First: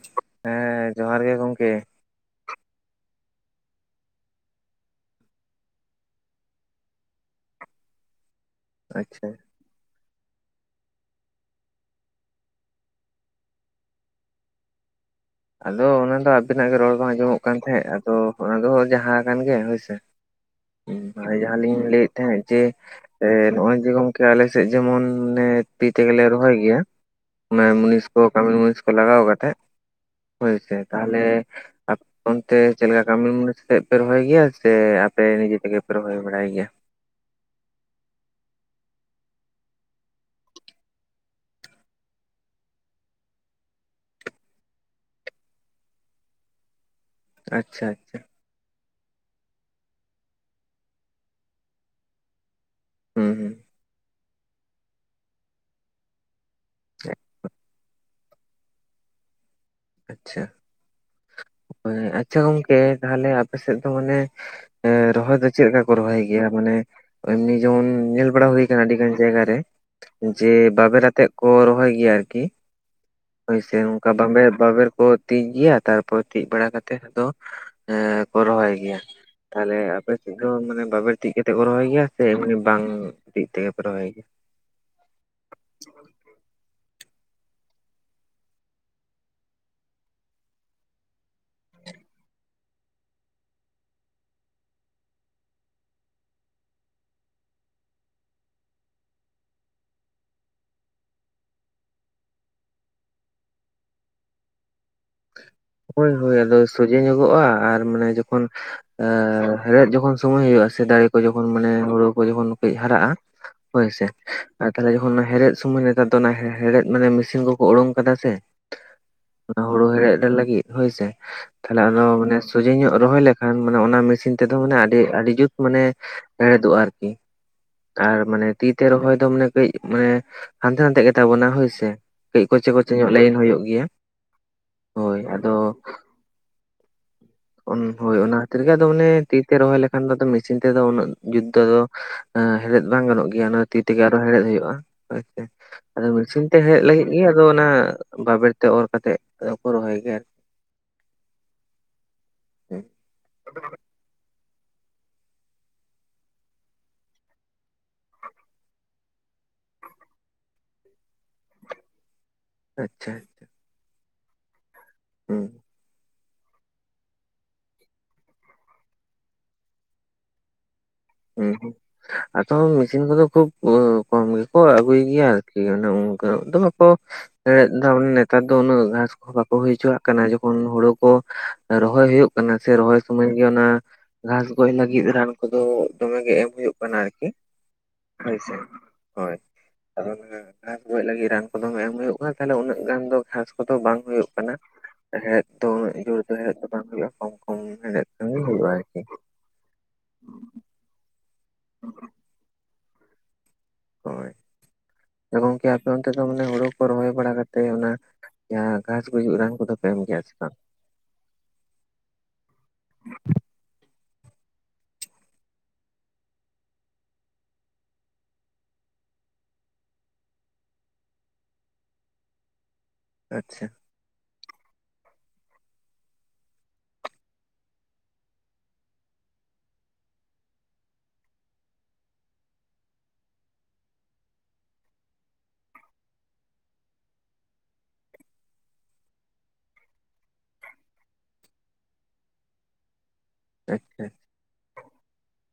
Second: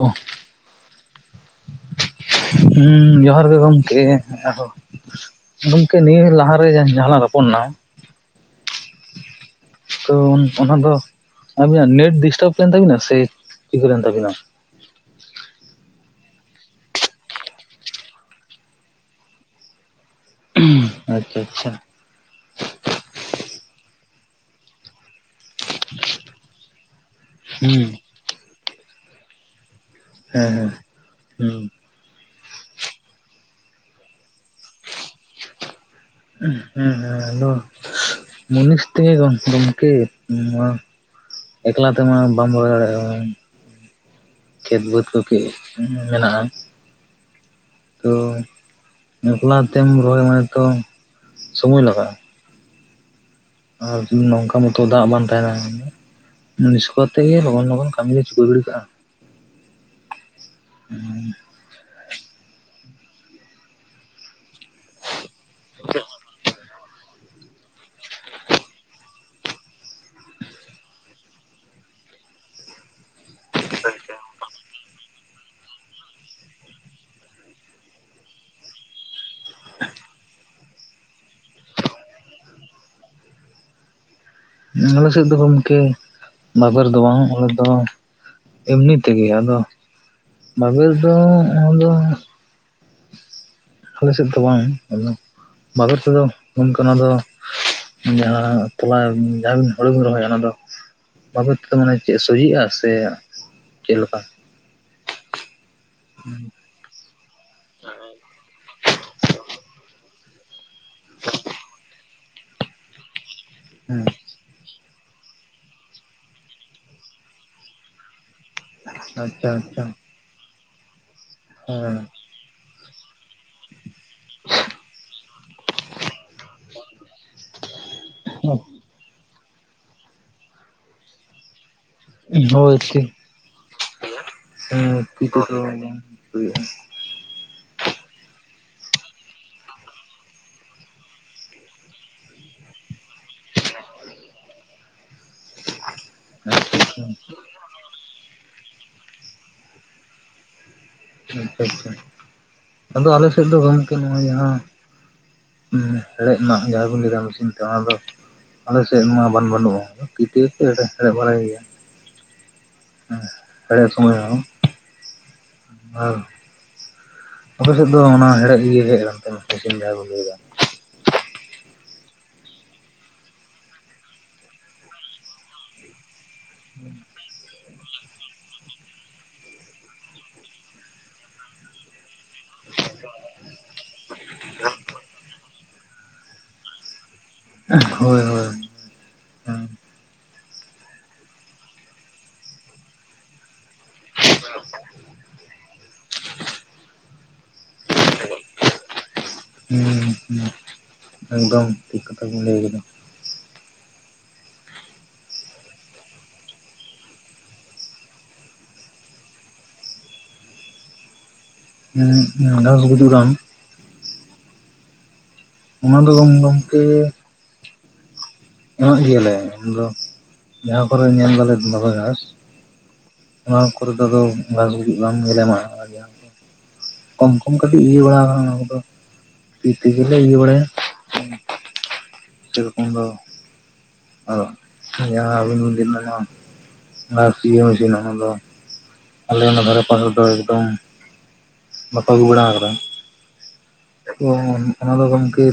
ᱚᱦ ᱦᱮᱸᱻ ᱡᱚᱦᱟᱨ ᱜᱮ ᱜᱚᱝᱠᱮ ᱦᱮᱸᱻ ᱡᱚᱦᱟᱨ ᱜᱮ ᱜᱚᱝᱠᱮ ᱟᱨᱦᱚᱸ ᱾ ᱜᱚᱝᱠᱮ ᱱᱤᱭᱟᱹ ᱞᱟᱦᱟᱨᱮ ᱡᱟᱦᱟᱸ ᱞᱟᱝ ᱨᱚᱯᱚᱲ ᱞᱮᱱᱟ ᱟᱪᱪᱷᱟ ᱛᱚ ᱚᱱᱟᱫᱚ ᱟᱵᱤᱱᱟᱜ ᱱᱮᱴ ᱰᱤᱥᱴᱟᱵ ᱞᱮᱱ ᱛᱟᱵᱤᱱᱟ ᱥᱮ ᱪᱤᱠᱟᱹ ᱞᱮᱱ ᱛᱟᱵᱤᱱᱟ ᱟᱫᱚ ᱚᱱᱟ ᱫᱚ ᱟᱵᱤᱱᱟᱜ ᱜᱮ ᱨᱚᱲ ᱵᱟᱝ ᱟᱸᱡᱚᱢᱚᱜ ᱠᱟᱱ ᱛᱟᱦᱮᱸᱫ ᱟᱫᱚ ᱚᱱᱟ ᱫᱚ ᱡᱟᱦᱟᱸ ᱟᱠᱟᱱ ᱜᱮ ᱦᱚᱭᱥᱮ ᱟᱪᱪᱷᱟ ᱡᱟᱦᱟᱸ ᱟᱪᱪᱷᱟ ᱞᱤᱧ ᱞᱟᱹᱭᱮᱫ ᱛᱟᱦᱮᱸᱜ ᱡᱮ ᱱᱚᱜᱼᱚᱭ ᱡᱮ ᱜᱚᱝᱠᱮ ᱟᱞᱮ ᱥᱮᱫ ᱡᱮᱢᱚᱱ ᱢᱟᱱᱮ ᱛᱤ ᱛᱮᱜᱮᱞᱮ ᱨᱚᱦᱚᱭ ᱜᱮᱭᱟ ᱢᱟᱱᱮ ᱦᱩᱸ ᱢᱩᱱᱤᱥ ᱠᱚ ᱠᱟᱹᱢᱤ ᱢᱩᱱᱤᱥ ᱠᱚ ᱞᱟᱜᱟᱣ ᱠᱟᱛᱮᱜ ᱦᱮᱸ ᱦᱳᱭ ᱦᱮᱸ ᱥᱮ ᱛᱟᱦᱚᱞᱮ ᱦᱩᱸ ᱟ ᱚᱱᱛᱮ ᱪᱮᱫ ᱞᱮᱠᱟ ᱠᱟᱹᱢᱤ ᱢᱩᱱᱤᱥ ᱟᱛᱮᱫ ᱯᱮ ᱨᱚᱦᱚᱭ ᱜᱮᱭᱟ ᱥᱮ ᱟᱯᱮ ᱱᱤᱡᱮ ᱛᱮᱜᱮ ᱯᱮ ᱨᱚᱦᱚᱭ ᱵᱟᱲᱟᱭ ᱦᱮᱸ ᱜᱮᱭᱟ ᱦᱩᱸ ᱟᱞᱮᱫᱚ ᱢᱩᱱᱤᱥ ᱛᱮᱜᱮ ᱜᱚᱢᱠᱮ ᱱᱚᱣᱟ ᱮᱠᱞᱟ ᱛᱮᱢᱟ ᱵᱟᱢ ᱨᱚᱦᱚᱭ ᱫᱟᱲᱮᱭᱟᱜᱼᱟ ᱠᱷᱮᱛ ᱵᱟᱹᱫᱽ ᱠᱚ ᱠᱤ ᱢᱮᱱᱟᱜᱼᱟ ᱟᱪᱪᱷᱟ ᱛᱚ ᱟᱪᱪᱷᱟ ᱮᱠᱞᱟ ᱛᱮᱢ ᱨᱚᱦᱚᱭ ᱢᱟᱱᱮ ᱛᱚ ᱥᱚᱢᱚᱭ ᱞᱟᱜᱟᱜᱼᱟ ᱦᱩᱸ ᱦᱩᱸ ᱟᱨ ᱱᱚᱝᱠᱟ ᱢᱟᱛᱚ ᱫᱟᱜ ᱵᱟᱝ ᱛᱟᱦᱮᱸᱱᱟ ᱥᱮ ᱢᱩᱱᱤᱥ ᱠᱚ ᱛᱮᱜᱮ ᱞᱚᱜᱚᱱ ᱞᱚᱜᱚᱱ ᱠᱟᱹᱢᱤ ᱪᱩᱠᱟᱹᱣ ᱜᱤᱰᱤ ᱠᱟᱜᱼᱟ ᱟᱪᱪᱷᱟ, ᱟᱪᱷᱟ ᱜᱚᱝᱠᱮ ᱛᱟᱦᱞᱮ ᱟᱯᱮ ᱥᱮᱫ ᱫᱚ ᱢᱟᱱᱮ ᱮᱻ ᱨᱚᱦᱚᱭ ᱫᱚ ᱪᱮᱫ ᱞᱮᱠᱟ ᱠᱚ ᱨᱚᱦᱚᱭ ᱜᱮᱭᱟ, ᱢᱟᱱᱮ ᱮᱢᱱᱤ ᱡᱮᱢᱚᱱ ᱧᱮᱞ ᱵᱟᱲᱟ ᱦᱩᱭ ᱟᱠᱟᱱᱟ ᱟᱹᱰᱤ ᱜᱟᱱ ᱡᱟᱭᱜᱟ ᱨᱮ ᱡᱮ ᱵᱟᱵᱮᱨ ᱟᱛᱮᱜ ᱠᱚ ᱨᱚᱦᱚᱭ ᱜᱮᱭᱟ ᱟᱨᱠᱤ ᱦᱳᱭᱥᱮ ᱱᱚᱝᱠᱟ ᱵᱟᱵᱮᱨ ᱵᱟᱵᱮᱨ ᱠᱚ ᱛᱤᱡ ᱜᱮᱭᱟ ᱛᱟᱨᱯᱚᱨ ᱛᱤᱡ ᱵᱟᱲᱟ ᱠᱟᱛᱮᱜ ᱟᱫᱚ ᱠᱚ ᱨᱚᱦᱚᱭ ᱜᱮᱭᱟ ᱛᱟᱦᱚᱞᱮ ᱟᱯᱮ ᱥᱮᱫ ᱫᱚ ᱢᱟᱱᱮ ᱵᱟᱵᱮᱨ ᱛᱤᱡ ᱠᱟᱛᱮᱫ ᱠᱚ ᱨᱚᱦᱚᱭ ᱜᱮᱭᱟ ᱥᱮ ᱮᱢᱱᱤ ᱵᱟᱝ ᱛᱤ ᱛᱮᱜᱮ ᱯᱮ ᱨᱚᱦᱚᱭ ᱟᱞᱮ ᱥᱮᱫ ᱫᱚ ᱜᱚᱝᱠᱮ ᱵᱟᱵᱮᱨ ᱫᱚ ᱵᱟᱝ ᱟᱞᱮᱫᱚ ᱮᱢᱱᱤ ᱛᱮᱜᱮ ᱟᱫᱚ ᱵᱟᱵᱮᱨ ᱫᱚ ᱟᱫᱚ ᱟᱞᱮ ᱥᱮᱫ ᱫᱚ ᱵᱟᱝ ᱟᱫᱚ ᱵᱟᱵᱮᱨ ᱛᱮᱫᱚ ᱚᱱᱠᱟᱱᱟᱜ ᱫᱚ, ᱡᱟᱦᱟᱸ ᱛᱚᱞᱟ ᱡᱟᱦᱟᱸ ᱦᱳᱲᱳ ᱵᱤᱱ ᱨᱚᱦᱚᱭᱟ ᱚᱱᱟ ᱫᱚ ᱾ ᱵᱟᱵᱮᱨ ᱛᱮᱫᱚ ᱢᱟᱱᱮ ᱪᱮᱫ ᱥᱚᱦᱤᱜᱼᱟ ᱥᱮ ᱪᱮᱫ ᱞᱮᱠᱟ? ᱦᱚᱭ ᱦᱚᱭ ᱟᱫᱚ ᱥᱚᱡᱷᱮ ᱧᱚᱜᱚᱜᱼᱟ ᱟᱨ ᱢᱟᱱᱮ ᱡᱚᱠᱷᱚᱱ ᱟᱸᱻ ᱦᱮᱲᱦᱮᱫ ᱡᱚᱠᱷᱚᱱ ᱥᱚᱢᱚᱭ ᱦᱩᱭᱩᱜᱼᱟ ᱥᱮ ᱫᱟᱨᱮ ᱠᱚ ᱡᱚᱠᱷᱚᱱ ᱢᱟᱱᱮ ᱦᱳᱲᱳ ᱠᱚ ᱡᱮᱢᱚᱱ ᱦᱟᱨᱟᱜᱼᱟ ᱦᱩᱸ ᱦᱚᱭᱥᱮ ᱟᱨ ᱛᱟᱦᱚᱞᱮ ᱡᱚᱠᱷᱚᱱ ᱚᱱᱟ ᱦᱮᱲᱦᱮᱫ ᱥᱚᱢᱚᱭ ᱱᱮᱛᱟᱨ ᱫᱚ ᱚᱱᱟ ᱦᱮᱲᱦᱮᱫ ᱢᱟᱱᱮ ᱢᱮᱥᱤᱱ ᱠᱚᱠᱚ ᱩᱰᱩᱝ ᱟᱠᱟᱫᱟ ᱥᱮ ᱟᱪᱪᱷᱟ ᱟᱪᱪᱷᱟ ᱦᱳᱲᱳ ᱦᱮᱲᱦᱮᱫ ᱞᱟᱹᱜᱤᱫ ᱦᱚᱭᱥᱮ ᱛᱟᱦᱮᱞᱮ ᱟᱫᱚ ᱥᱚᱡᱷᱮ ᱧᱚᱜ ᱨᱚᱦᱚᱭ ᱞᱮᱠᱷᱟᱱ ᱚᱱᱟ ᱢᱤᱥᱤᱱ ᱛᱮᱫᱚ ᱢᱟᱱᱮ ᱟᱹᱰᱤ ᱟᱹᱰᱤ ᱡᱩᱛ ᱢᱟᱱᱮ ᱦᱮᱲᱦᱮᱫᱚᱜᱼᱟ ᱟᱨᱠᱤ ᱟᱨ ᱢᱟᱱᱮ ᱛᱤ ᱦᱮᱸ ᱛᱮ ᱨᱚᱦᱚᱭ ᱫᱚ ᱢᱟᱱᱮ ᱠᱟᱹᱡ ᱢᱟᱱᱮ ᱦᱟᱱᱛᱮᱼᱱᱟᱦᱛᱮ ᱜᱮᱛᱟ ᱵᱚᱱᱟ ᱦᱚᱭᱥᱮ ᱾ ᱦᱚᱭ ᱛᱤᱡ [unintelligible] ᱦᱳᱭ ᱟᱫᱚ ᱦᱤᱭᱳ-ᱟ. ᱾ ᱦᱚᱭ ᱚᱱᱟ ᱠᱷᱟᱹᱛᱤᱨ ᱜᱮ ᱟᱫᱚ ᱢᱟᱱᱮ ᱛᱤᱛᱮ ᱨᱚᱦᱚᱭ ᱞᱮᱠᱷᱟᱱ ᱫᱚ ᱢᱮᱥᱤᱱ ᱛᱮᱫᱚ ᱩᱱᱟᱹᱜ ᱡᱩᱛ ᱫᱚ ᱦᱮᱲᱦᱮᱫ ᱵᱟᱝ ᱜᱟᱱᱚᱜ ᱜᱮᱭᱟ ᱚᱱᱟ ᱛᱤ ᱛᱮᱜᱮ ᱟᱨᱦᱚᱸ ᱦᱮᱲᱦᱮᱫ ᱦᱩᱭᱩᱜᱼᱟ ᱟᱪᱷᱟ ᱟᱫᱚ ᱢᱤᱥᱤᱱ ᱛᱮ ᱟᱪᱪᱷᱟ ᱦᱮᱡ ᱞᱟᱹᱜᱤᱫ ᱜᱮ ᱟᱫᱚ ᱚᱱᱟ, ᱵᱟᱵᱮᱨ ᱛᱮ ᱚᱨ ᱠᱟᱛᱮᱫ ᱟᱫᱚ ᱠᱚ ᱨᱚᱦᱚᱭ ᱜᱮᱭᱟ? ᱟᱪᱷᱟ ᱟᱫᱚ ᱟᱞᱮ ᱥᱮᱫ ᱫᱚ ᱜᱚᱝᱠᱮ ᱱᱚᱜᱼᱚᱭ ᱡᱟᱦᱟᱸ ᱦᱮᱲᱦᱮᱫ ᱢᱟ ᱡᱟᱦᱟᱸ ᱵᱚᱱ ᱞᱟᱹᱭᱮᱫᱟ ᱢᱮᱥᱤᱱ ᱛᱮ ᱚᱱᱟᱫᱚ ᱟᱞᱮᱥᱮᱫ ᱢᱟ ᱵᱟᱱᱼᱵᱟᱹᱱᱩᱜᱼᱟ ᱛᱤ ᱛᱮ ᱦᱮᱲᱦᱮᱫ ᱵᱟᱲᱟᱭ ᱦᱩᱭᱩᱜᱼᱟ ᱟᱪᱪᱷᱟ ᱦᱮᱲᱦᱮᱫ ᱥᱚᱢᱚᱭ ᱦᱚᱸ ᱦᱩᱸ [unintelligible] ᱟᱯᱮ ᱥᱮᱫ ᱫᱚ ᱚᱱᱟ ᱮᱲᱮᱡ ᱤᱭᱟᱹ [unintelligible] ᱦᱮᱸ ᱟᱫᱚ ᱢᱤᱥᱤᱱ ᱠᱚᱫᱚ ᱠᱷᱩᱵ ᱠᱚᱢ ᱜᱮᱠᱚ ᱟᱹᱜᱩᱭ ᱜᱮᱭᱟ ᱟᱨᱠᱤ ᱚᱱᱟ ᱠᱚᱭᱚᱜ ᱫᱚ ᱵᱟᱠᱚ ᱦᱮᱲᱦᱮᱫ ᱫᱚ ᱱᱮᱛᱟᱨ ᱫᱚ ᱩᱱᱟᱹᱜ ᱜᱷᱟᱥ ᱠᱚᱦᱚᱸ ᱵᱟᱠᱚ ᱦᱳᱭ ᱦᱚᱪᱚᱣᱟᱜ ᱠᱟᱱᱟ, ᱡᱚᱠᱷᱚᱱ ᱦᱳᱲᱳ ᱠᱚ ᱨᱚᱦᱚᱭ ᱦᱳᱭᱳᱜ ᱠᱟᱱᱟ ᱥᱮ ᱨᱚᱦᱚᱭ ᱥᱩᱢᱟᱹᱭ ᱜᱮ ᱚᱱᱟ ᱜᱷᱟᱥ ᱜᱚᱡ ᱞᱟᱹᱜᱤᱫ ᱨᱟᱱ ᱠᱚᱫᱚ ᱫᱚᱢᱮ ᱜᱮ ᱮᱢ ᱦᱳᱭᱳᱜ ᱠᱟᱱᱟ ᱟᱨᱠᱤ ᱦᱳᱭ ᱥᱮ ᱦᱳᱭ ᱟᱫᱚ ᱚᱱᱟ ᱜᱷᱟᱥ ᱜᱚᱡ ᱞᱟᱹᱜᱤᱫ ᱨᱟᱱ ᱠᱚᱫᱚ ᱮᱢ ᱦᱳᱭᱳᱜ ᱠᱟᱱ ᱫᱚ ᱛᱟᱦᱚᱞᱮ ᱩᱱᱟᱹᱜ ᱜᱟᱱ ᱫᱚ ᱜᱷᱟᱥ ᱠᱚᱫᱚ ᱵᱟᱝ ᱦᱳᱭᱳᱜ ᱠᱟᱱᱟ᱾ ᱦᱮᱲᱮᱫ ᱛᱚ ᱩᱱᱟᱹᱜ ᱡᱳᱨ ᱫᱚ ᱦᱮᱲᱮᱫ ᱫᱚ ᱵᱟᱝ ᱦᱳᱭᱳᱜᱼᱟ ᱠᱚᱢ ᱠᱚᱢ ᱦᱮᱲᱦᱮᱫ ᱠᱟᱹᱢᱤ ᱦᱳᱭᱳᱜᱼᱟ ᱟᱨᱠᱤ᱾ ᱦᱩ ᱦᱩ ᱮᱠᱫᱚᱢ ᱴᱷᱤᱠ ᱠᱟᱛᱷᱟ ᱵᱤᱱ ᱞᱟᱹᱭ ᱠᱟᱫᱟ᱾ ᱦᱳᱭ ᱛᱚ ᱜᱚᱢᱠᱮ ᱟᱯᱮ ᱚᱱᱛᱮ ᱫᱚ ᱢᱟᱱᱮ ᱦᱳᱲᱳ ᱠᱚ ᱨᱚᱦᱚᱭ ᱵᱟᱲᱟ ᱠᱟᱛᱮ ᱚᱱᱟ ᱡᱟᱦᱟ ᱜᱷᱟᱥ ᱜᱩᱡᱩᱜ ᱨᱟᱱ ᱠᱚᱫᱚ ᱠᱚ ᱮᱢ ᱜᱮᱭᱟ ᱥᱮ ᱵᱟᱝ? ᱦᱮᱸ ᱜᱷᱟᱡ ᱜᱩᱡᱩᱜ ᱨᱟᱱ ᱚᱱᱟ ᱫᱚ ᱵᱟᱝ ᱜᱚᱢᱠᱮ ᱮᱢᱟᱜ ᱜᱮᱭᱟᱞᱮ ᱟᱫᱚ ᱡᱟᱦᱟᱸ ᱠᱚᱨᱮ ᱧᱮᱞ ᱫᱟᱞᱮ ᱫᱚᱢᱮ ᱜᱷᱟᱥ ᱟᱪᱪᱷᱟ ᱚᱱᱟ ᱠᱚᱨᱮ ᱫᱚ ᱟᱫᱚ ᱜᱷᱟᱥ ᱜᱩᱡᱩᱜ ᱨᱟᱱ ᱜᱮᱞᱮ ᱮᱟᱢᱟᱜ-ᱟ [unintelligible] ᱠᱚᱢ ᱠᱚᱢ ᱠᱟᱹᱴᱤᱡ ᱤᱭᱟᱹ ᱵᱟᱲᱟ ᱚᱱᱟ ᱠᱚᱫᱚ ᱛᱤ ᱛᱮᱜᱮᱞᱮ ᱤᱭᱟᱹ ᱵᱟᱲᱟᱭᱟ [unintelligible] ᱜᱷᱟᱥ ᱤᱭᱟᱹ ᱢᱮᱥᱤᱱ ᱚᱱᱟ ᱫᱚ ᱟᱞᱮ ᱚᱱᱟ ᱫᱷᱟᱨᱮ ᱯᱟᱥ ᱨᱮᱫᱚ ᱮᱠᱫᱚᱢ ᱵᱟᱠᱚ ᱟᱹᱜᱩ ᱵᱟᱲᱟ ᱠᱟᱫᱟ? ᱟᱪᱪᱷᱟ ᱛᱚ ᱚᱱᱟ ᱫᱚ ᱜᱚᱢᱠᱮ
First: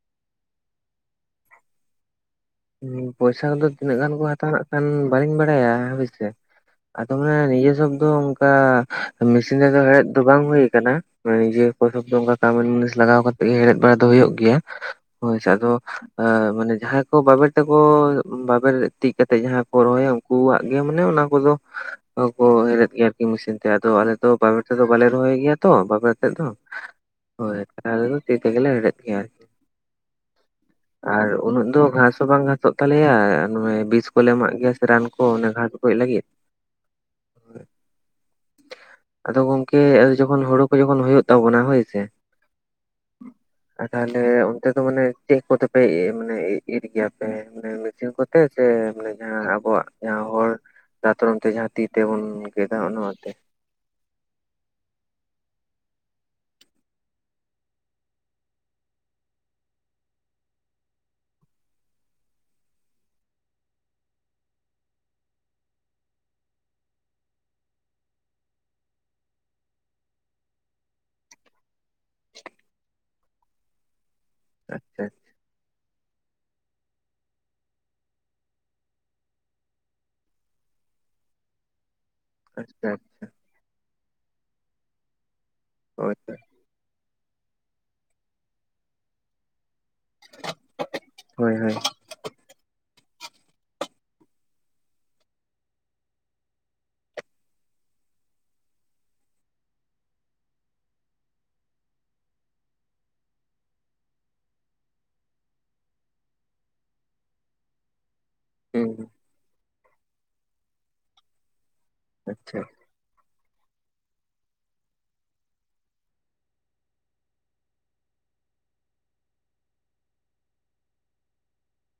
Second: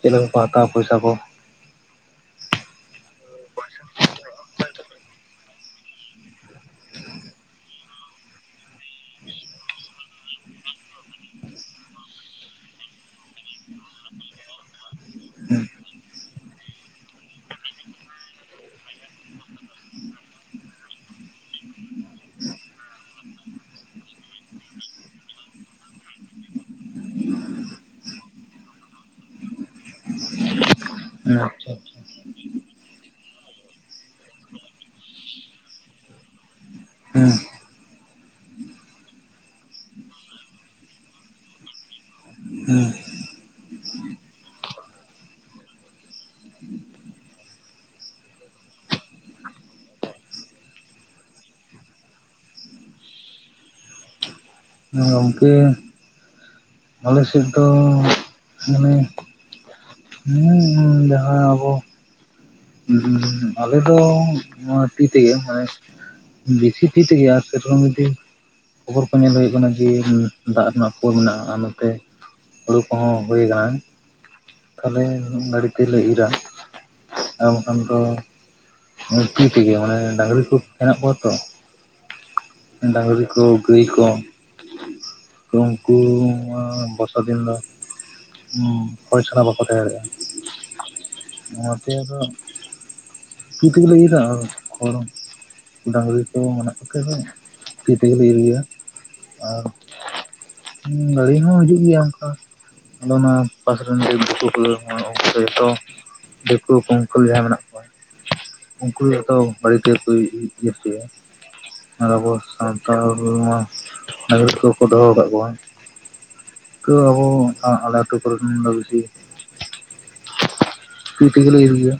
ᱪᱮᱫ ᱞᱮᱠᱟ ᱠᱚ ᱦᱟᱛᱟᱣᱟ ᱯᱚᱭᱥᱟ ᱠᱚ? ᱯᱚᱭᱥᱟ ᱠᱚᱫᱚ ᱛᱤᱱᱟᱹᱜ ᱜᱟᱱ ᱠᱚ ᱦᱟᱛᱟᱣᱟ ᱱᱟᱜ ᱠᱷᱟᱱ ᱵᱟᱹᱞᱤᱧ ᱵᱟᱲᱟᱭᱟ ᱦᱳᱭ ᱥᱮ᱾ ᱟᱫᱚ ᱢᱟᱱᱮ ᱱᱤᱡᱮ ᱥᱚᱵ ᱫᱚ ᱚᱱᱠᱟ ᱢᱮᱥᱤᱱ ᱨᱮᱫᱚ ᱦᱮᱲᱦᱮᱫ ᱫᱚ ᱵᱟᱝ ᱦᱳᱭ ᱠᱟᱱᱟ᱾ ᱱᱤᱡᱮ ᱠᱚ ᱥᱚᱵ ᱫᱚ ᱚᱱᱠᱟ ᱠᱟᱢᱤᱱ ᱢᱩᱱᱤᱥ ᱞᱟᱜᱟᱣ ᱠᱟᱛᱮᱜ ᱜᱮ ᱦᱮᱲᱦᱮᱫ ᱵᱟᱲᱟ ᱫᱚ ᱦᱳᱭᱳᱜ ᱜᱮᱭᱟ᱾ ᱦᱳᱭ ᱥᱮ ᱟᱫᱚ ᱢᱟᱱᱮ ᱡᱟᱦᱟᱸ ᱵᱟᱵᱮᱨ ᱛᱮᱠᱚ ᱵᱟᱵᱮᱨ ᱛᱤᱡ ᱠᱟᱛᱮᱜ ᱡᱟᱦᱟᱸ ᱠᱚ ᱨᱚᱦᱚᱭᱟ ᱩᱱᱠᱩᱣᱟᱜ ᱜᱮ ᱢᱟᱱᱮ ᱚᱱᱟ ᱠᱚᱫᱚ ᱠᱚ ᱦᱮᱲᱦᱮᱫ ᱜᱮᱭᱟ ᱟᱨᱠᱤ ᱢᱮᱥᱤᱱ ᱛᱮ ᱟᱫᱚ ᱟᱞᱮ ᱫᱚ ᱵᱟᱵᱮᱨ ᱛᱮᱫᱚ ᱵᱟᱞᱮ ᱨᱚᱦᱚᱭ ᱜᱮᱭᱟ ᱛᱚ ᱵᱟᱵᱮᱨ ᱛᱮᱫ ᱫᱚ᱾ ᱦᱳᱭ ᱟᱞᱮ ᱫᱚ ᱛᱤ ᱛᱮᱜᱮᱞᱮ ᱦᱮᱲᱦᱮᱫ ᱜᱮᱭᱟ ᱟᱨᱠᱤ ᱟᱨ ᱩᱱᱟᱹᱜ ᱟᱪᱪᱷᱟ ᱫᱚ᱾ ᱜᱷᱟᱥ ᱦᱚᱸ ᱵᱟᱝ ᱜᱷᱟᱥᱚᱜ ᱛᱟᱞᱮᱭᱟ ᱱᱚᱭᱮ ᱵᱤᱥ ᱠᱚᱞᱮ ᱮᱢᱟᱜ ᱜᱮᱭᱟ ᱥᱮ ᱨᱟᱱ ᱠᱚ ᱚᱱᱮ ᱜᱷᱟᱥ ᱜᱚᱡ ᱞᱟᱹᱜᱤᱫ᱾ [inaudible] ᱦᱮᱸ [inaudible] ᱟᱫᱚ ᱜᱚᱝᱠᱮ ᱡᱚᱠᱷᱚᱱ ᱦᱳᱲᱳ ᱠᱚ ᱡᱚᱠᱷᱚᱱ ᱦᱳᱭᱳᱜ ᱛᱟᱵᱚᱱᱟ ᱦᱳᱭ ᱥᱮ᱾ ᱦᱮᱸ ᱛᱟᱦᱚᱞᱮ ᱚᱱᱛᱮ ᱫᱚ ᱢᱟᱱᱮ ᱪᱮᱫ ᱠᱚᱛᱮ ᱯᱮ ᱢᱟᱱᱮ ᱤᱨ ᱜᱮᱭᱟᱯᱮ ᱢᱟᱱᱮ ᱢᱮᱥᱤᱱ ᱠᱚᱛᱮ ᱥᱮ ᱢᱟᱱᱮ ᱡᱟᱦᱟᱸ ᱟᱵᱚᱣᱟᱜ ᱡᱟᱦᱟᱸ ᱦᱚᱲ ᱫᱟᱛᱨᱚᱢ ᱛᱮ ᱡᱟᱦᱟᱸ ᱛᱤ ᱛᱮᱵᱚᱱ ᱜᱮᱫᱟ ᱚᱱᱟᱛᱮ? ᱜᱚᱢᱠᱮ ᱟᱞᱮ ᱥᱮᱫ ᱫᱚ ᱢᱟᱱᱮ ᱡᱟᱦᱟᱸ ᱟᱵᱚ ᱟᱞᱮ ᱫᱚ ᱱᱚᱣᱟ ᱛᱤ ᱛᱮᱜᱮ ᱢᱟᱱᱮ ᱵᱮᱥᱤ ᱛᱤ ᱛᱮᱜᱮ ᱟᱨᱠᱤ ᱛᱚᱠᱷᱚᱱ ᱡᱩᱫᱤ ᱠᱷᱚᱵᱚᱨ ᱠᱚ ᱧᱮᱞ ᱦᱳᱭᱳᱜ ᱠᱟᱱᱟ ᱡᱮ ᱫᱟᱜ ᱨᱮᱱᱟᱜ ᱯᱚᱨ ᱢᱮᱱᱟᱜᱼᱟ ᱱᱚᱛᱮ, ᱦᱳᱲᱳ ᱠᱚᱦᱚᱸ ᱦᱳᱭ ᱠᱟᱱᱟ, ᱛᱟᱦᱞᱮ ᱟᱪᱪᱷᱟ ᱜᱟᱲᱤ ᱛᱮᱞᱮ ᱤᱨᱟ᱾ ᱟᱨ ᱵᱟᱝᱠᱷᱟᱱ ᱫᱚ ᱛᱤ ᱛᱮᱜᱮ ᱢᱟᱱᱮ ᱰᱟᱝᱨᱤ ᱠᱚ ᱦᱮᱱᱟᱜ ᱠᱚᱣᱟ ᱛᱚ᱾ ᱟᱪᱪᱷᱟ ᱰᱟᱝᱨᱤ ᱠᱚ, ᱜᱟᱹᱭ ᱠᱚ, ᱩᱱᱠᱩ ᱦᱳᱭ ᱦᱳᱭ ᱵᱚᱨᱥᱟ ᱫᱤᱱ ᱫᱚ ᱚᱠᱚᱭᱥᱟᱞᱟ ᱵᱟᱠᱚ ᱛᱟᱦᱮᱸ ᱫᱟᱲᱮᱜᱼᱟ᱾ ᱦᱳᱭ ᱚᱱᱟ ᱦᱳᱭ ᱛᱮ ᱟᱫᱚ ᱤᱛᱩᱧ ᱞᱮᱫᱟ ᱠᱷᱚᱲ ᱦᱚᱸ ᱰᱟᱝᱨᱤ ᱠᱚ ᱢᱮᱱᱟᱜ ᱠᱚᱛᱮ ᱫᱚ ᱛᱤ ᱛᱮᱜᱮᱞᱮ ᱤᱨ ᱜᱮᱭᱟ ᱟᱨ ᱜᱟᱹᱲᱤ ᱦᱚᱸ ᱦᱤᱡᱩᱜ ᱜᱮᱭᱟ ᱚᱱᱠᱟ᱾ ᱟᱫᱚ ᱱᱚᱶᱟ ᱯᱟᱥᱮᱨᱮ ᱨᱮᱱ ᱜᱮ ᱫᱤᱠᱩ ᱠᱚ ᱩᱱᱠᱩ ᱫᱚ ᱡᱚᱛᱚ ᱫᱤᱠᱩ ᱠᱚ [unintelligible] ᱡᱟᱦᱟᱸᱭ ᱢᱮᱱᱟᱜ ᱠᱚᱣᱟ ᱩᱱᱠᱩ ᱦᱩᱸ ᱫᱚ ᱜᱟᱹᱲᱤ ᱛᱮᱜᱮ ᱠᱚ ᱤᱨ ᱦᱚᱪᱚᱭᱟ᱾ ᱟᱨ ᱟᱵᱚ ᱟᱪᱪᱷᱟ ᱥᱟᱱᱛᱟᱲ ᱦᱚᱸ ᱢᱟ ᱰᱟᱺᱝᱨᱤ ᱠᱚᱠᱚ ᱫᱚᱦᱚ ᱟᱠᱟᱜ ᱠᱚᱣᱟ ᱠᱟᱹᱡ ᱨᱮᱦᱚ ᱟᱞᱮ ᱟᱹᱛᱩ ᱠᱚᱨᱮ ᱫᱚ ᱵᱮᱥᱤ ᱛᱤ ᱛᱮᱜᱮ ᱞᱮ ᱤᱨ ᱜᱤᱭᱟ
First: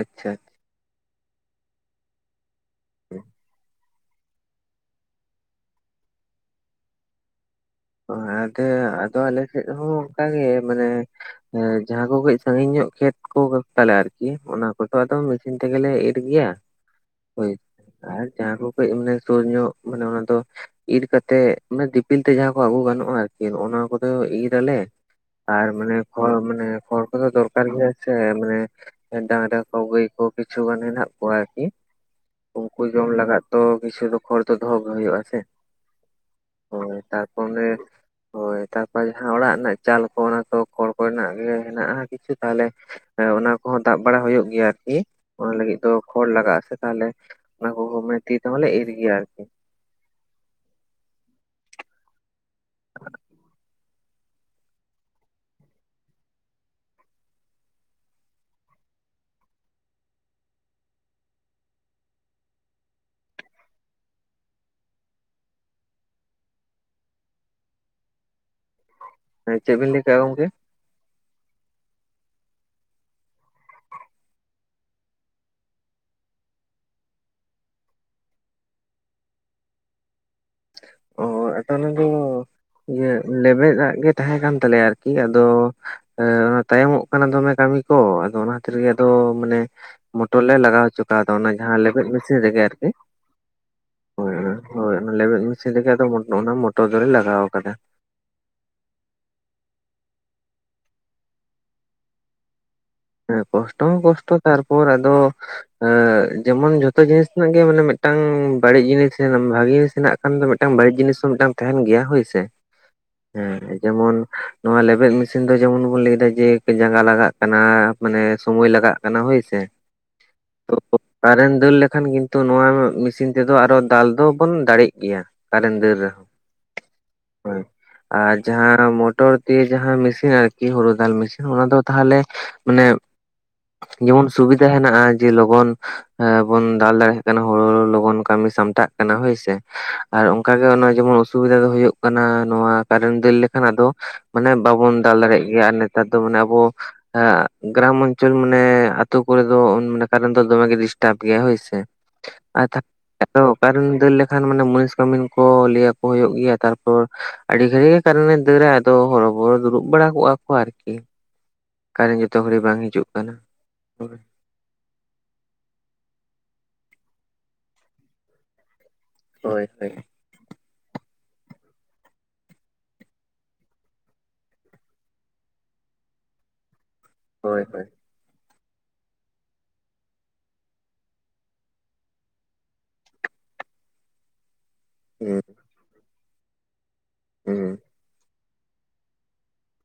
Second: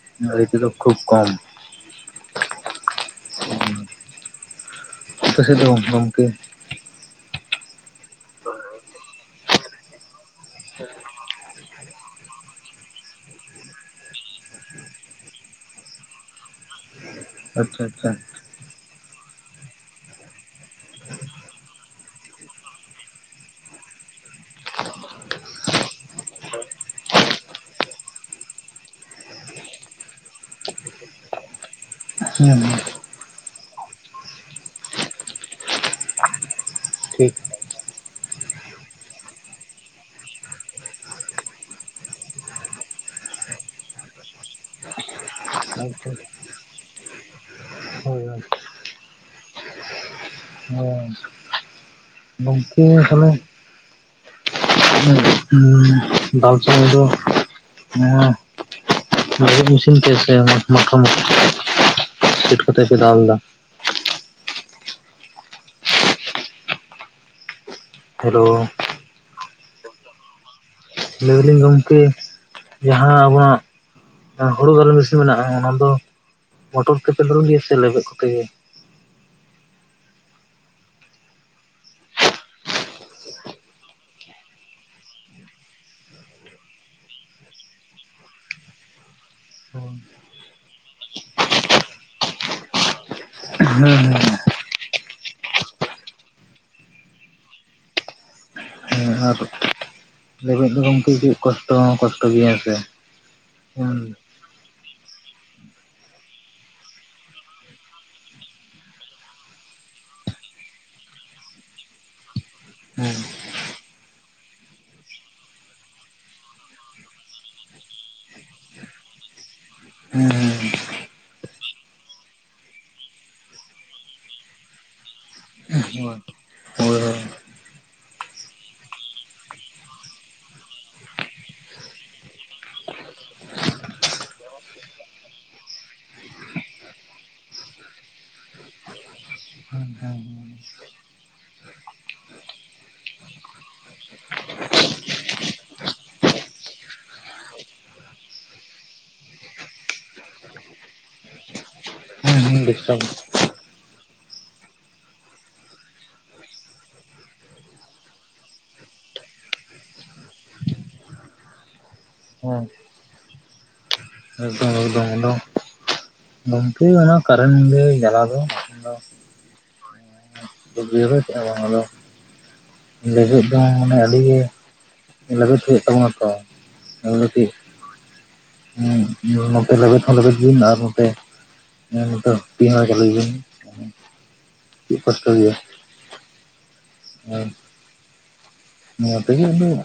ᱟᱪᱪᱷᱟ ᱜᱟᱹᱲᱤ ᱛᱮ ᱫᱚ ᱠᱷᱩᱵ ᱠᱚᱢ [inaudible] ᱟᱯᱟᱥᱮᱫ ᱫᱚ ᱜᱚᱝ ᱜᱚᱝᱠᱮ [unintelligible] ᱟᱫᱮ, ᱟᱫᱚ ᱟᱞᱮ ᱥᱮᱫ ᱦᱚᱸ ᱚᱱᱠᱟ ᱜᱮ ᱢᱟᱱᱮ ᱮᱸ ᱡᱟᱦᱟᱸ ᱠᱚ ᱠᱟᱹᱡ ᱥᱟᱺᱜᱤᱧ ᱧᱚᱜ ᱠᱷᱮᱛ ᱠᱚ ᱛᱟᱞᱮ ᱟᱨᱠᱤ ᱚᱱᱟ ᱠᱚᱫᱚ ᱟᱫᱚ ᱢᱮᱥᱤᱱ ᱛᱮᱜᱮᱞᱮ ᱤᱨ ᱜᱮᱭᱟ᱾ ᱦᱳᱭ ᱟᱪᱪᱷᱟ ᱟᱪᱪᱷᱟ ᱟᱨ ᱡᱟᱦᱟᱸ ᱠᱚ ᱠᱟᱹᱡ ᱢᱟᱱᱮ ᱥᱳᱨ ᱧᱚᱜ ᱢᱟᱱᱮ ᱚᱱᱟ ᱫᱚ, ᱤᱨ ᱠᱟᱛᱮᱜ ᱚᱱᱮ ᱫᱤᱯᱤᱞ ᱛᱮ ᱡᱟᱦᱟᱸ ᱠᱚ ᱟᱹᱜᱩ ᱜᱟᱱᱚᱜᱼᱟ ᱟᱨᱠᱤ ᱚᱱᱟ ᱠᱚᱫᱚ ᱤᱨ ᱟᱞᱮ᱾ ᱟᱨ ᱢᱟᱱᱮ ᱠᱷᱚᱲ ᱢᱟᱱᱮ ᱠᱷᱚᱲ ᱠᱚᱫᱚ ᱫᱚᱨᱠᱟᱨ ᱜᱮ ᱟ ᱥᱮ ᱢᱟᱱᱮ ᱰᱟᱝᱨᱟ ᱠᱚ ᱜᱟᱹᱭ ᱠᱚ ᱠᱤᱪᱷᱩ ᱜᱟᱱ ᱦᱮᱱᱟᱜ ᱠᱚᱣᱟ ᱟᱨᱠᱤ᱾ ᱦᱮᱸ ᱦᱩᱭ ᱡᱚᱢ ᱞᱟᱜᱟᱫ ᱛᱚ ᱠᱤᱪᱷᱩ ᱫᱚ ᱠᱷᱚᱲ ᱫᱚ ᱫᱚᱦᱚ ᱜᱮ ᱦᱩᱭᱩᱜᱼᱟ ᱥᱮ᱾ ᱦᱳᱭ ᱛᱟᱨ ᱴᱷᱤᱠ [unintelligible] ᱦᱳᱭ ᱛᱟᱨᱯᱚᱨᱮ ᱡᱟᱦᱟᱸ ᱚᱲᱟᱜ ᱨᱮᱱᱟᱜ ᱪᱟᱞ ᱠᱚ ᱚᱱᱟ ᱠᱚ ᱠᱷᱚᱲ ᱠᱚᱨᱮᱱᱟᱜ ᱜᱮ ᱦᱮᱱᱟᱜᱼᱟ ᱠᱤᱪᱷᱩ ᱛᱟᱦᱚᱞᱮ ᱮ ᱚᱱᱟ ᱠᱚᱦᱚᱸ ᱫᱟᱵ ᱵᱟᱲᱟ ᱦᱩᱭᱩᱜ ᱜᱮᱭᱟ ᱟᱨᱠᱤ ᱚᱱᱟ ᱞᱟᱹᱜᱤᱫ ᱫᱚ ᱮᱠᱫᱚᱢ ᱠᱷᱚᱲ ᱞᱟᱜᱟᱜ ᱟᱥᱮ ᱛᱟᱦᱞᱮ᱾ ᱦᱳᱭ [unintelligible] ᱛᱤ ᱛᱮᱦᱚᱞᱮ ᱮᱤᱨ ᱜᱮᱭᱟ ᱟᱨᱠᱤ [unintelligible] ᱮᱱᱠᱮ ᱜᱮ ᱛᱟᱦᱞᱮ ᱫᱟᱞ [unintelligible] [unintelligible] ᱦᱮᱞᱳ ᱪᱮᱜ ᱵᱤᱱ ᱞᱮᱣ ᱠᱮᱫᱟ ᱜᱚᱝᱠᱮ ᱞᱮᱭ ᱫᱟᱞᱤᱝ ᱜᱚᱝᱠᱮ ᱡᱟᱦᱟᱸ ᱟᱢᱟᱜ ᱦᱳᱲᱳ ᱜᱟᱞᱮ ᱢᱮᱤᱥᱤᱱ ᱢᱮᱱᱟᱜᱼᱟ ᱚᱱᱟ ᱫᱚ ᱢᱚᱴᱚᱨ ᱛᱮᱯᱮ [unintelligible] ᱜᱮᱭᱟ ᱥᱮ ᱞᱮᱵᱮᱫ ᱛᱮ ᱚ [unintelligible] ᱫᱚ ᱤᱭᱟᱹ ᱞᱮᱵᱮᱫᱟᱜ ᱜᱮ ᱛᱟᱦᱮᱸ ᱠᱟᱱ ᱛᱟᱞᱮᱭᱟ ᱟᱨᱠᱤ ᱟᱫᱚ ᱮ ᱚᱱᱟ ᱛᱟᱭᱚᱢᱚᱜ ᱠᱟᱱᱟ ᱫᱚᱢᱮ ᱠᱟᱹᱢᱤ ᱠᱚ ᱟᱫᱚ ᱚᱱᱟ ᱠᱷᱟᱹᱛᱤᱨ ᱜᱮ ᱟᱫᱚ ᱢᱟᱱᱮ ᱦᱮᱸ ᱢᱚᱴᱚᱨ ᱞᱮ ᱞᱟᱜᱟᱣ ᱦᱚᱪᱚ ᱠᱟᱣᱫᱟ ᱚᱱᱟ ᱡᱟᱦᱟᱸ ᱞᱮᱵᱮᱫ ᱢᱮᱥᱤᱱ ᱨᱮᱜᱮ ᱟᱨᱠᱤ ᱦᱳᱭ ᱦᱳᱭ [unintelligible] ᱚᱱᱟ ᱞᱮᱵᱮᱫ ᱢᱮᱥᱤᱱ ᱨᱮᱜ ᱟᱫᱚ ᱚᱱᱟ ᱢᱚᱴᱚᱨ ᱫᱚᱞᱮ ᱞᱟᱜᱟᱣ ᱟᱠᱟᱫᱟ ᱦᱮᱸ ᱟᱨ ᱜᱚᱢᱠ ᱠᱟᱹᱪ ᱠᱚᱥᱴᱚ ᱦᱚᱸ ᱠᱚᱥᱴᱚ ᱜᱮᱭᱟ ᱦᱮᱸ ᱥᱮ ᱦᱮᱸ ᱠᱚᱥᱴᱚ ᱦᱚᱸ ᱦᱩᱸ ᱠᱚᱥᱴᱚ ᱛᱟᱨᱯᱚᱨ ᱟᱫᱚ ᱦᱮᱸ ᱡᱮᱢᱚᱱ ᱡᱷᱚᱛᱚ ᱡᱤᱱᱤᱥ ᱨᱮᱱᱟᱜ ᱜᱮ ᱢᱟᱱᱮ ᱢᱮᱫᱴᱟᱝ ᱵᱟᱹᱲᱤᱡ ᱡᱤᱱᱤᱥ ᱵᱷᱟᱜᱤ ᱡᱤᱱᱤᱥ ᱦᱮᱱᱟᱜ ᱠᱷᱟᱱ ᱫᱚ ᱢᱤᱫᱴᱟᱝ ᱵᱟᱹᱲᱤᱡ ᱡᱤᱱᱤᱥ ᱦᱚᱸ ᱢᱤᱫᱴᱟᱝ ᱛᱟᱦᱮᱱ ᱜᱮᱭᱟ ᱦᱳᱭ ᱥᱮ ᱦᱮᱸ ᱡᱮᱢᱚᱱ ᱱᱚᱣᱟ ᱞᱮᱵᱮᱫ ᱢᱮᱥᱤᱱ ᱫᱚ ᱡᱮᱢᱚᱱ ᱵᱚᱱ ᱞᱟᱹᱭ ᱮᱟ ᱡᱮ ᱡᱟᱸᱜᱟ ᱞᱟᱜᱟᱜ ᱠᱟᱱᱟ ᱢᱟᱱᱮ ᱥᱳᱚᱢᱚᱭ ᱞᱟᱜᱟᱜ ᱠᱟᱱᱟ ᱦᱳᱭᱥᱮ ᱦᱮᱸ ᱦᱩᱸ [unintelligible] ᱠᱟᱨᱮᱱ ᱫᱟᱹᱲ ᱞᱮᱠᱷᱟᱱ ᱠᱤᱱᱛᱩ ᱱᱚᱣᱟ ᱢᱤᱥᱤᱱ ᱛᱮᱫᱚ ᱟᱨᱚ ᱫᱟᱞ ᱫᱚᱵᱚᱱ ᱫᱟᱲᱮᱜ ᱜᱮᱭᱟ ᱠᱟᱨᱮᱱ ᱫᱟᱹᱲ ᱦᱳᱭ ᱨᱮᱸᱦᱚᱸ ᱦᱳᱭ ᱟᱨ ᱡᱟᱦᱟᱸ ᱢᱚᱴᱚᱨ ᱫᱤᱭᱮ ᱡᱟᱦᱟᱸ ᱢᱮᱥᱤᱱ ᱟᱨᱠᱤ ᱦᱩᱲᱩ ᱫᱟᱞ ᱢᱮᱥᱤᱱ ᱚᱱᱟ ᱫᱚ ᱛᱟᱦᱟᱞᱮ ᱢᱟᱱᱮ ᱡᱮᱢᱚᱱ ᱥᱩᱵᱤᱫᱷᱟ ᱦᱮᱱᱟᱜᱼᱟ ᱡᱮ ᱞᱚᱜᱚᱱ ᱦᱮᱸ ᱵᱚᱱ ᱫᱟᱞ ᱫᱟᱲᱮᱭᱟᱜ ᱠᱟᱱᱟ [unintelligible] ᱞᱚᱜᱚᱱ ᱠᱟᱹᱢᱤ ᱥᱟᱢᱴᱟᱜ ᱠᱟᱱᱟ ᱦᱳᱭᱥᱮ ᱟᱨ ᱦᱮᱸ ᱚᱱᱠᱟᱜᱮ ᱚᱱᱟ ᱡᱮᱢᱚᱱ ᱚᱥᱩᱵᱤᱫᱷᱟ ᱫᱚ ᱦᱩᱭᱩᱜ ᱠᱟᱱᱟ ᱱᱚᱣᱟ ᱠᱟᱨᱮᱱ ᱫᱟ. ᱞ ᱞᱮᱠᱷᱱ ᱟᱫᱚ ᱢᱟᱱᱮ ᱵᱟᱵᱚᱱ ᱫᱟᱞ ᱫᱟᱲᱮᱭᱟᱜ ᱜᱮᱭᱟ ᱟᱨ ᱱᱮᱛᱟᱨ ᱫᱚ ᱢᱟᱱᱮ ᱟᱵᱚ ᱮᱟᱻ ᱜᱨᱟᱢ ᱚᱧᱪᱚᱞ ᱢᱟᱱᱮ ᱟᱹᱛᱩ ᱠᱚᱨᱮ ᱫᱚ ᱚᱱᱠᱟ ᱨᱮ ᱫᱚ ᱫᱚᱢᱮᱜᱮ ᱰᱤᱥᱴᱟᱵ ᱜᱮᱭᱟ ᱦᱳᱭᱥᱮ, ᱦᱮᱸ ᱟᱨ ᱛᱷᱟ ᱰᱤᱥᱴᱟᱵ ᱟᱫᱚ ᱚᱠᱟ ᱨᱮᱱ ᱫᱟᱹᱲ ᱞᱮᱠᱷᱟᱱ ᱢᱟᱱᱮ ᱢᱩᱱᱤᱥ ᱠᱟᱹᱢᱤᱱ ᱠᱚ ᱞᱟᱹᱭ ᱟᱠᱚ ᱜᱮᱭᱟ ᱦᱩᱭᱩᱜ ᱜᱮᱭᱟ ᱛᱟᱨᱯᱚᱨ ᱟᱹᱰᱤ ᱜᱷᱟᱹᱲᱤ ᱜᱮ ᱠᱟᱨᱮᱱᱮ ᱫᱟᱹᱨᱟ ᱟᱫᱚ ᱦᱚᱨᱚᱵᱚᱨᱚ ᱫᱩᱲᱩᱵ ᱵᱟᱲᱟ ᱠᱚᱜᱼᱟ ᱠᱚ ᱟᱨᱠᱤ ᱠᱟᱨᱮᱱᱴ ᱛᱚ ᱜᱷᱩᱲᱤ ᱵᱟᱝ ᱦᱤᱡᱩᱜ ᱠᱟᱱᱟ, ᱮᱜᱫᱚᱢ ᱮᱜᱫᱚᱢ ᱩᱱᱫᱚ ᱠᱷᱩᱱᱴᱤ ᱚᱱᱟ ᱠᱟᱨᱮᱱ ᱜᱮ ᱡᱟᱞᱟ ᱫᱚ ᱦᱮᱞᱳ ᱦᱳᱭ ᱦᱳᱭ [unintelligible] ᱦᱚ ᱵᱟᱝ ᱟᱫᱚ ᱞᱮᱵᱮᱫ ᱫᱚ ᱢᱟᱱᱮ ᱟᱹᱰᱤ ᱜᱮ ᱞᱮᱵᱮᱫ ᱦᱩᱭᱩᱜ ᱛᱟᱵᱚᱱᱟ ᱛᱚ ᱦᱳᱭ ᱦᱳᱭ [unintelligible] ᱱᱚᱛᱮ ᱞᱮᱵᱮᱫ ᱦᱚᱸ ᱞᱮᱵᱮᱫ ᱵᱤᱱ ᱟᱨ ᱱᱚᱛᱮ [inaudible] [inaudible] ᱦᱩᱸ [inaudible] ᱦᱩᱸ ᱚᱱᱟ ᱛᱮᱜᱮ ᱩᱱᱟ.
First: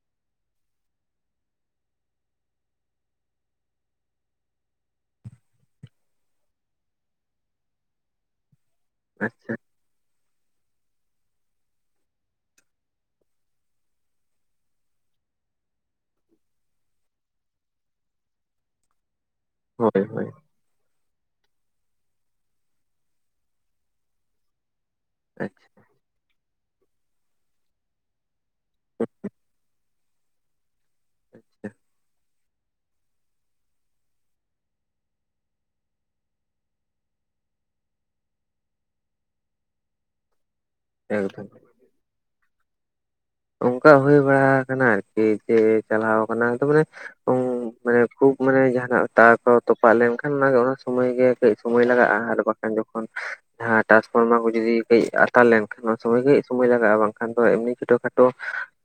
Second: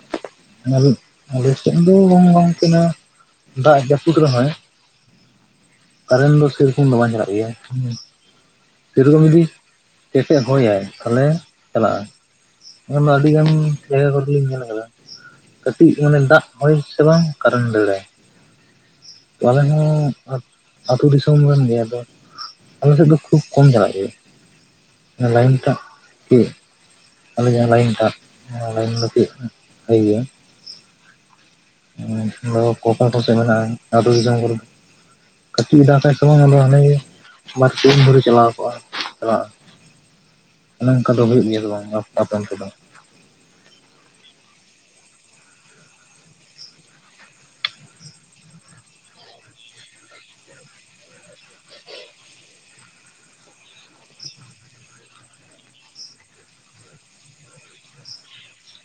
ᱟᱞᱮ ᱟᱞᱮᱥᱮᱱ ᱫᱚ ᱵᱟᱝ ᱵᱟᱝ ᱛᱮᱱᱟ, ᱫᱟᱜ ᱡᱟᱯᱩᱫ ᱨᱮᱦᱚᱸᱭ, ᱠᱟᱨᱮᱱ ᱫᱚ ᱥᱮᱨᱚᱠᱚᱢ ᱫᱚ ᱵᱟᱝ ᱪᱟᱞᱟᱜ ᱜᱮᱭᱟ ᱥᱮᱨᱚᱠᱚᱢ ᱡᱩᱫᱤ ᱟᱪᱪᱷᱟ ᱠᱮᱴᱮᱡ ᱦᱚᱭᱟᱭ ᱛᱷᱟᱞᱮ ᱪᱟᱞᱟᱜᱼᱟ ᱚᱱᱟ ᱢᱟ ᱟᱹᱰᱤ ᱜᱟᱱ ᱡᱟᱭᱜᱟ ᱠᱚᱨᱮ ᱞᱤᱧ ᱧᱮᱞ ᱠᱟᱫᱟ ᱾ ᱠᱟᱴᱤᱡ ᱢᱟᱱᱮ ᱫᱟᱜ ᱦᱚᱭ ᱥᱮ ᱵᱟᱝ ᱠᱟᱨᱮᱱ ᱫᱟᱹᱲᱟᱭ ᱦᱚᱭ ᱦᱚᱸ ᱦᱚᱭ ᱟᱹᱛᱩ ᱫᱤᱥᱚᱢ ᱨᱮ ᱱᱤᱭᱟᱹ ᱫᱚ ᱟᱞᱮ ᱥᱮᱫ ᱫᱚ ᱠᱷᱩᱵ ᱠᱚᱢ ᱪᱟᱞᱟᱜ ᱜᱮᱭᱟ ᱚᱱᱟ ᱟᱪᱪᱷᱟ ᱞᱟᱭᱤᱱᱴᱟᱜ ᱜᱤ ᱚᱱᱮ ᱡᱟᱦᱟ ᱞᱟᱭᱤᱱ ᱴᱟᱜ ᱚᱱᱟᱞᱟᱭᱤᱱ ᱞᱟᱹᱜᱤᱫ ᱵᱷᱟ ᱫᱚ ᱚᱠᱟ ᱠᱚ ᱥᱮᱫ ᱢᱮᱱᱟᱜᱼᱟ ᱟᱹᱛᱩ ᱫᱤᱥᱚᱢ ᱠᱚᱨᱮ [inaudible] [inaudible] ᱢᱟᱛᱠᱚᱢ ᱫᱟᱨᱮ ᱪᱟᱞᱟᱣᱠᱚᱜᱼᱟ ᱚᱱᱮ ᱚᱱᱠᱟ ᱫᱚ ᱦᱩᱭᱩᱜ ᱮᱠᱫᱚᱢ ᱜᱮᱭᱟ ᱥᱮ ᱵᱟᱝ ᱟᱯ ᱟᱯᱮ ᱚᱱᱛᱮᱫᱚ, ᱚᱱᱠᱟ ᱦᱩᱭ ᱵᱟᱲᱟ ᱠᱟᱱᱟ ᱟᱨᱠᱤ ᱡᱮ ᱪᱟᱞᱟᱣ ᱠᱟᱱᱟ ᱛᱟᱯᱚᱨᱮ- ᱩᱱ ᱢᱟᱱᱮ ᱠᱷᱩᱵ ᱢᱟᱱᱮ ᱡᱟᱦᱱᱟᱜ ᱛᱟᱨ ᱠᱚ ᱛᱚᱯᱟᱜ ᱞᱮᱱᱠᱷᱟᱱ ᱚᱱᱟᱜᱮ ᱚᱱᱟ ᱥᱚᱢᱟᱭ ᱜᱮ ᱠᱟᱹᱡ ᱥᱚᱢᱚᱭ ᱞᱟᱜᱟᱜᱼᱟ ᱟᱨ ᱵᱟᱝᱠᱷᱟᱱ ᱡᱚᱠᱷᱚᱱ ᱡᱟᱦᱟ ᱴᱟᱥᱯᱷᱟᱨᱢᱟ ᱠᱚ ᱡᱩᱫᱤ ᱠᱟ. ᱡ ᱟᱛᱟᱨ ᱞᱮᱱᱠᱷᱟᱱ ᱩᱱ ᱥᱚᱢᱚᱭ ᱜᱮ ᱥᱚᱢᱚᱭ ᱞᱟᱜᱟᱜᱼᱟ ᱵᱟᱝᱠᱷᱟᱱ ᱫᱚ ᱮᱢᱱᱤ ᱛᱮᱫᱚᱦᱟ ᱟᱫᱚ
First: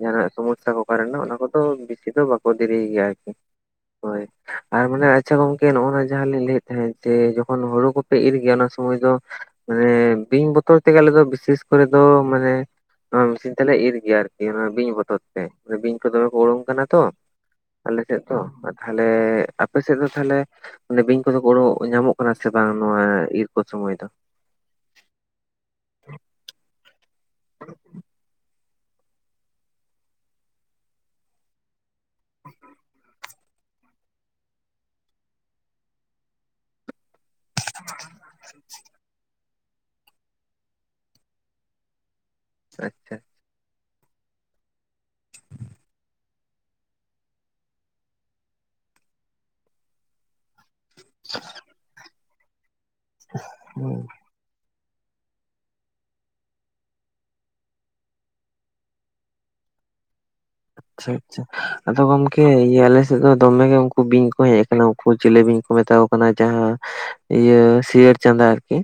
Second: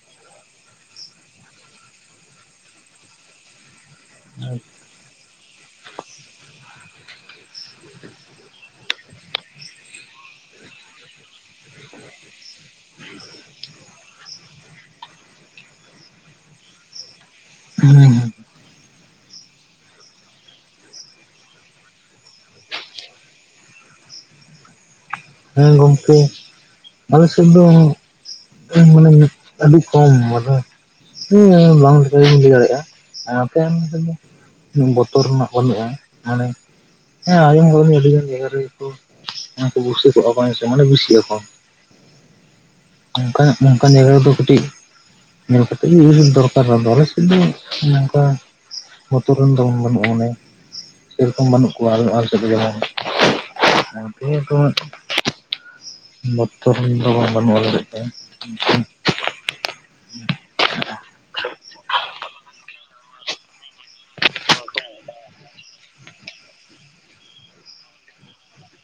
ᱡᱟᱦᱟᱱᱟᱜ ᱥᱚᱢᱚᱥᱥᱟ ᱠᱚ ᱠᱟᱨᱱᱟ ᱚᱱᱟ ᱠᱚᱫᱚ ᱵᱮᱥᱤ ᱫᱚ ᱵᱟᱠᱚ ᱫᱮᱨᱤᱭ ᱜᱮᱭᱟ ᱟᱨᱠᱤ ᱦᱚᱭ ᱟᱨ ᱢᱟᱱᱮ ᱟᱪᱪᱷᱟ ᱜᱚᱝᱠᱮ ᱱᱚᱜᱼᱚᱱᱟ ᱡᱟᱦᱟ ᱞᱤᱧ ᱞᱟᱹᱭᱮᱫ ᱛᱟᱦᱮᱸᱫ ᱡᱮ ᱡᱚᱠᱷᱚᱱ ᱦᱩᱲᱩ ᱠᱚᱯᱮ ᱤᱨ ᱜᱮᱭᱟ ᱚᱱᱟ ᱥᱚᱢᱚᱭ ᱫᱚ ᱢᱟᱱᱮ ᱵᱤᱧ ᱵᱚᱛᱚᱨ ᱛᱮᱜᱮ ᱟᱞᱮ ᱫᱚ ᱵᱤᱥᱮᱥ ᱠᱚᱨᱮ ᱫᱚ ᱢᱟᱱᱮ ᱱᱚᱣᱟ ᱢᱤᱥᱤᱱ ᱛᱮᱞᱮ ᱤᱨ ᱟᱨᱠᱤ ᱚᱱᱟ ᱵᱤᱧ ᱵᱚᱛᱚᱨ ᱛᱮ ᱵᱤᱧ ᱠᱚ ᱫᱚᱢᱮ ᱠᱚ ᱵᱚᱞᱚᱱ ᱠᱟᱱᱟ ᱛᱚ ᱟᱞᱮ ᱦᱩᱸ ᱥᱮᱫ ᱫᱚ ᱟᱨ ᱛᱷᱟᱦᱞᱮ ᱟᱯᱮ ᱥᱮᱫ ᱫᱚ ᱛᱷᱟᱦᱞᱮ ᱵᱤᱧ ᱠᱚᱫᱚ ᱠᱚ ᱚᱰᱟᱠ ᱧᱟᱢᱚᱜ ᱠᱟᱱᱟ ᱥᱮ ᱵᱟᱝ ᱱᱚᱣᱟ ᱤᱨ ᱠᱚ ᱥᱚᱢᱚᱭ ᱫᱚ? ᱦᱮᱸ ᱜᱚᱝᱠᱮ ᱟᱞᱮ ᱥᱮᱫ ᱫᱚ ᱤᱧ ᱢᱟᱱᱮ ᱟᱹᱰᱤ ᱠᱚᱢ ᱢᱟᱱᱮ ᱦᱮᱸ ᱵᱟᱝ ᱞᱮᱠᱟ ᱞᱤᱧ ᱞᱟ. ᱭ ᱫᱟᱲᱮᱜᱼᱟ ᱟᱨ ᱟᱯᱮ ᱚᱱᱛᱮ ᱫᱚ ᱵᱚᱛᱚᱨ ᱨᱮᱱᱟᱜ ᱵᱟᱹᱱᱩᱜᱼᱟ ᱢᱟᱱᱮ ᱦᱮᱸ ᱟᱭᱟᱝ ᱵᱤᱧ ᱫᱚ ᱟᱹᱰᱤ ᱜᱟᱱ ᱡᱟᱭᱜᱟ ᱨᱮᱜᱮ ᱠᱚ ᱵᱩᱥᱟ. ᱠᱚᱜᱼᱟ ᱢᱟᱱᱮ ᱵᱤᱥᱤ ᱭᱟᱠᱚ ᱟᱪᱪᱷᱟ ᱚᱱᱠᱟᱱ ᱡᱟᱭᱜᱟ ᱨᱮᱫᱚ ᱠᱟᱹᱴᱤᱡ ᱧᱮᱞ ᱠᱟᱛᱮ ᱜᱮ ᱤᱨ ᱫᱚ ᱫᱚᱨᱠᱟᱨ ᱟᱫᱚ ᱞᱮᱥᱮᱡ ᱫᱚ ᱱᱚᱝᱠᱟ ᱵᱚᱛᱚᱨ ᱨᱮᱱ ᱫᱚ ᱵᱟᱹᱱᱩᱜᱼᱟ ᱚᱱᱮ ᱥᱮᱨᱚᱠᱚᱢ ᱵᱟᱹᱱᱩᱜ ᱠᱚᱣᱟ ᱟᱨ ᱟᱞᱮᱥᱮᱫ ᱫᱚ ᱡᱮᱢᱚᱱ ᱦᱩᱸ ᱤᱨ ᱠᱚᱦᱚ [unintelligible] ᱫᱚ ᱵᱟᱝ ᱵᱟᱹᱱᱩᱜᱼᱟ ᱟᱞᱮ ᱥᱮᱫ ᱫᱚ। ᱟᱪᱪᱷᱟ ᱟᱪᱪᱷᱟ ᱟᱫᱚ ᱜᱚᱝᱠᱮ ᱤᱭᱟᱹ ᱟᱞᱮᱥᱮᱫ ᱫᱚ ᱫᱚᱢᱮ ᱜᱮ ᱩᱱᱠᱩ ᱵᱤᱧ ᱠᱚ ᱦᱮᱡ ᱟᱠᱟᱱᱟ ᱩᱱᱠᱩ ᱪᱤᱞᱤ ᱵᱤᱧ ᱠᱚ ᱢᱮᱛᱟ ᱠᱚ? ᱚᱱᱟ ᱡᱟᱦᱟᱸ ᱤᱭᱟᱹ ᱥᱤᱭᱟᱹᱲ ᱪᱟᱸᱫᱟ ᱟᱨ ᱠᱤ।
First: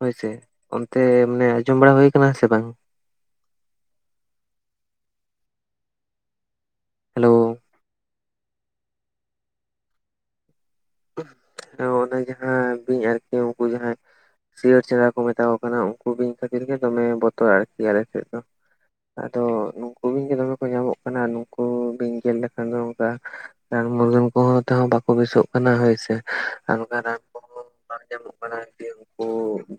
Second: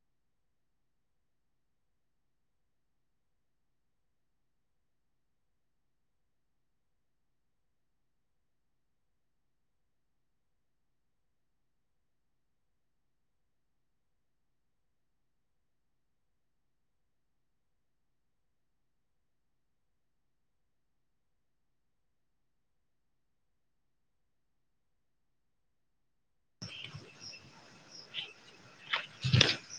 ᱦᱳᱭᱥᱮ ᱚᱱᱛᱮ ᱢᱟᱱᱮ ᱟᱸᱡᱚᱢ ᱵᱟᱲᱟ ᱦᱩᱭ ᱟᱠᱟᱱᱟ ᱥᱮ ᱵᱟᱝ? ᱦᱮᱞᱳ ᱚᱱᱮ ᱡᱟᱸᱦᱟ ᱵᱤᱧ ᱟᱨᱠᱤ ᱩᱱᱠᱩ ᱡᱟᱦᱟᱸ ᱥᱤᱭᱟᱹ [unintelligible] ᱠᱚ ᱢᱮᱛᱟ ᱠᱚ ᱠᱟᱱᱟ ᱩᱱᱠᱩ ᱵᱤᱧ ᱠᱷᱟᱹᱛᱤᱨ ᱜᱮ ᱫᱚᱢᱮ ᱵᱚᱛᱚᱨ ᱟᱨᱠᱤ ᱟᱞᱮ ᱥᱮᱫ ᱫᱚ। ᱟᱫᱚ ᱱᱩᱠᱩ ᱵᱤᱧ ᱜᱮ ᱫᱚᱢᱮ ᱠᱚ ᱧᱟᱢᱚᱜ ᱠᱟᱱᱟ ᱱᱩᱠᱩ ᱵᱤᱧ ᱜᱮᱨ ᱞᱮᱠᱷᱟᱱ ᱫᱚ ᱱᱚᱝᱠᱟ ᱟᱨ ᱢᱩᱞᱟᱹᱱ ᱠᱚᱦᱚ ᱛᱮᱦᱚᱸ ᱵᱟᱠᱚ ᱵᱮᱥᱚᱜ ᱚᱱᱟ ᱦᱳᱭ ᱥᱮ ᱟᱨ ᱚᱱᱠᱟ ᱨᱟᱱ ᱠᱚᱦᱚᱸ ᱵᱟᱝ ᱧᱟᱢᱚᱜ ᱠᱟᱱᱟ ᱟᱨᱠᱤ ᱩᱱᱠᱩ ᱵᱤᱧ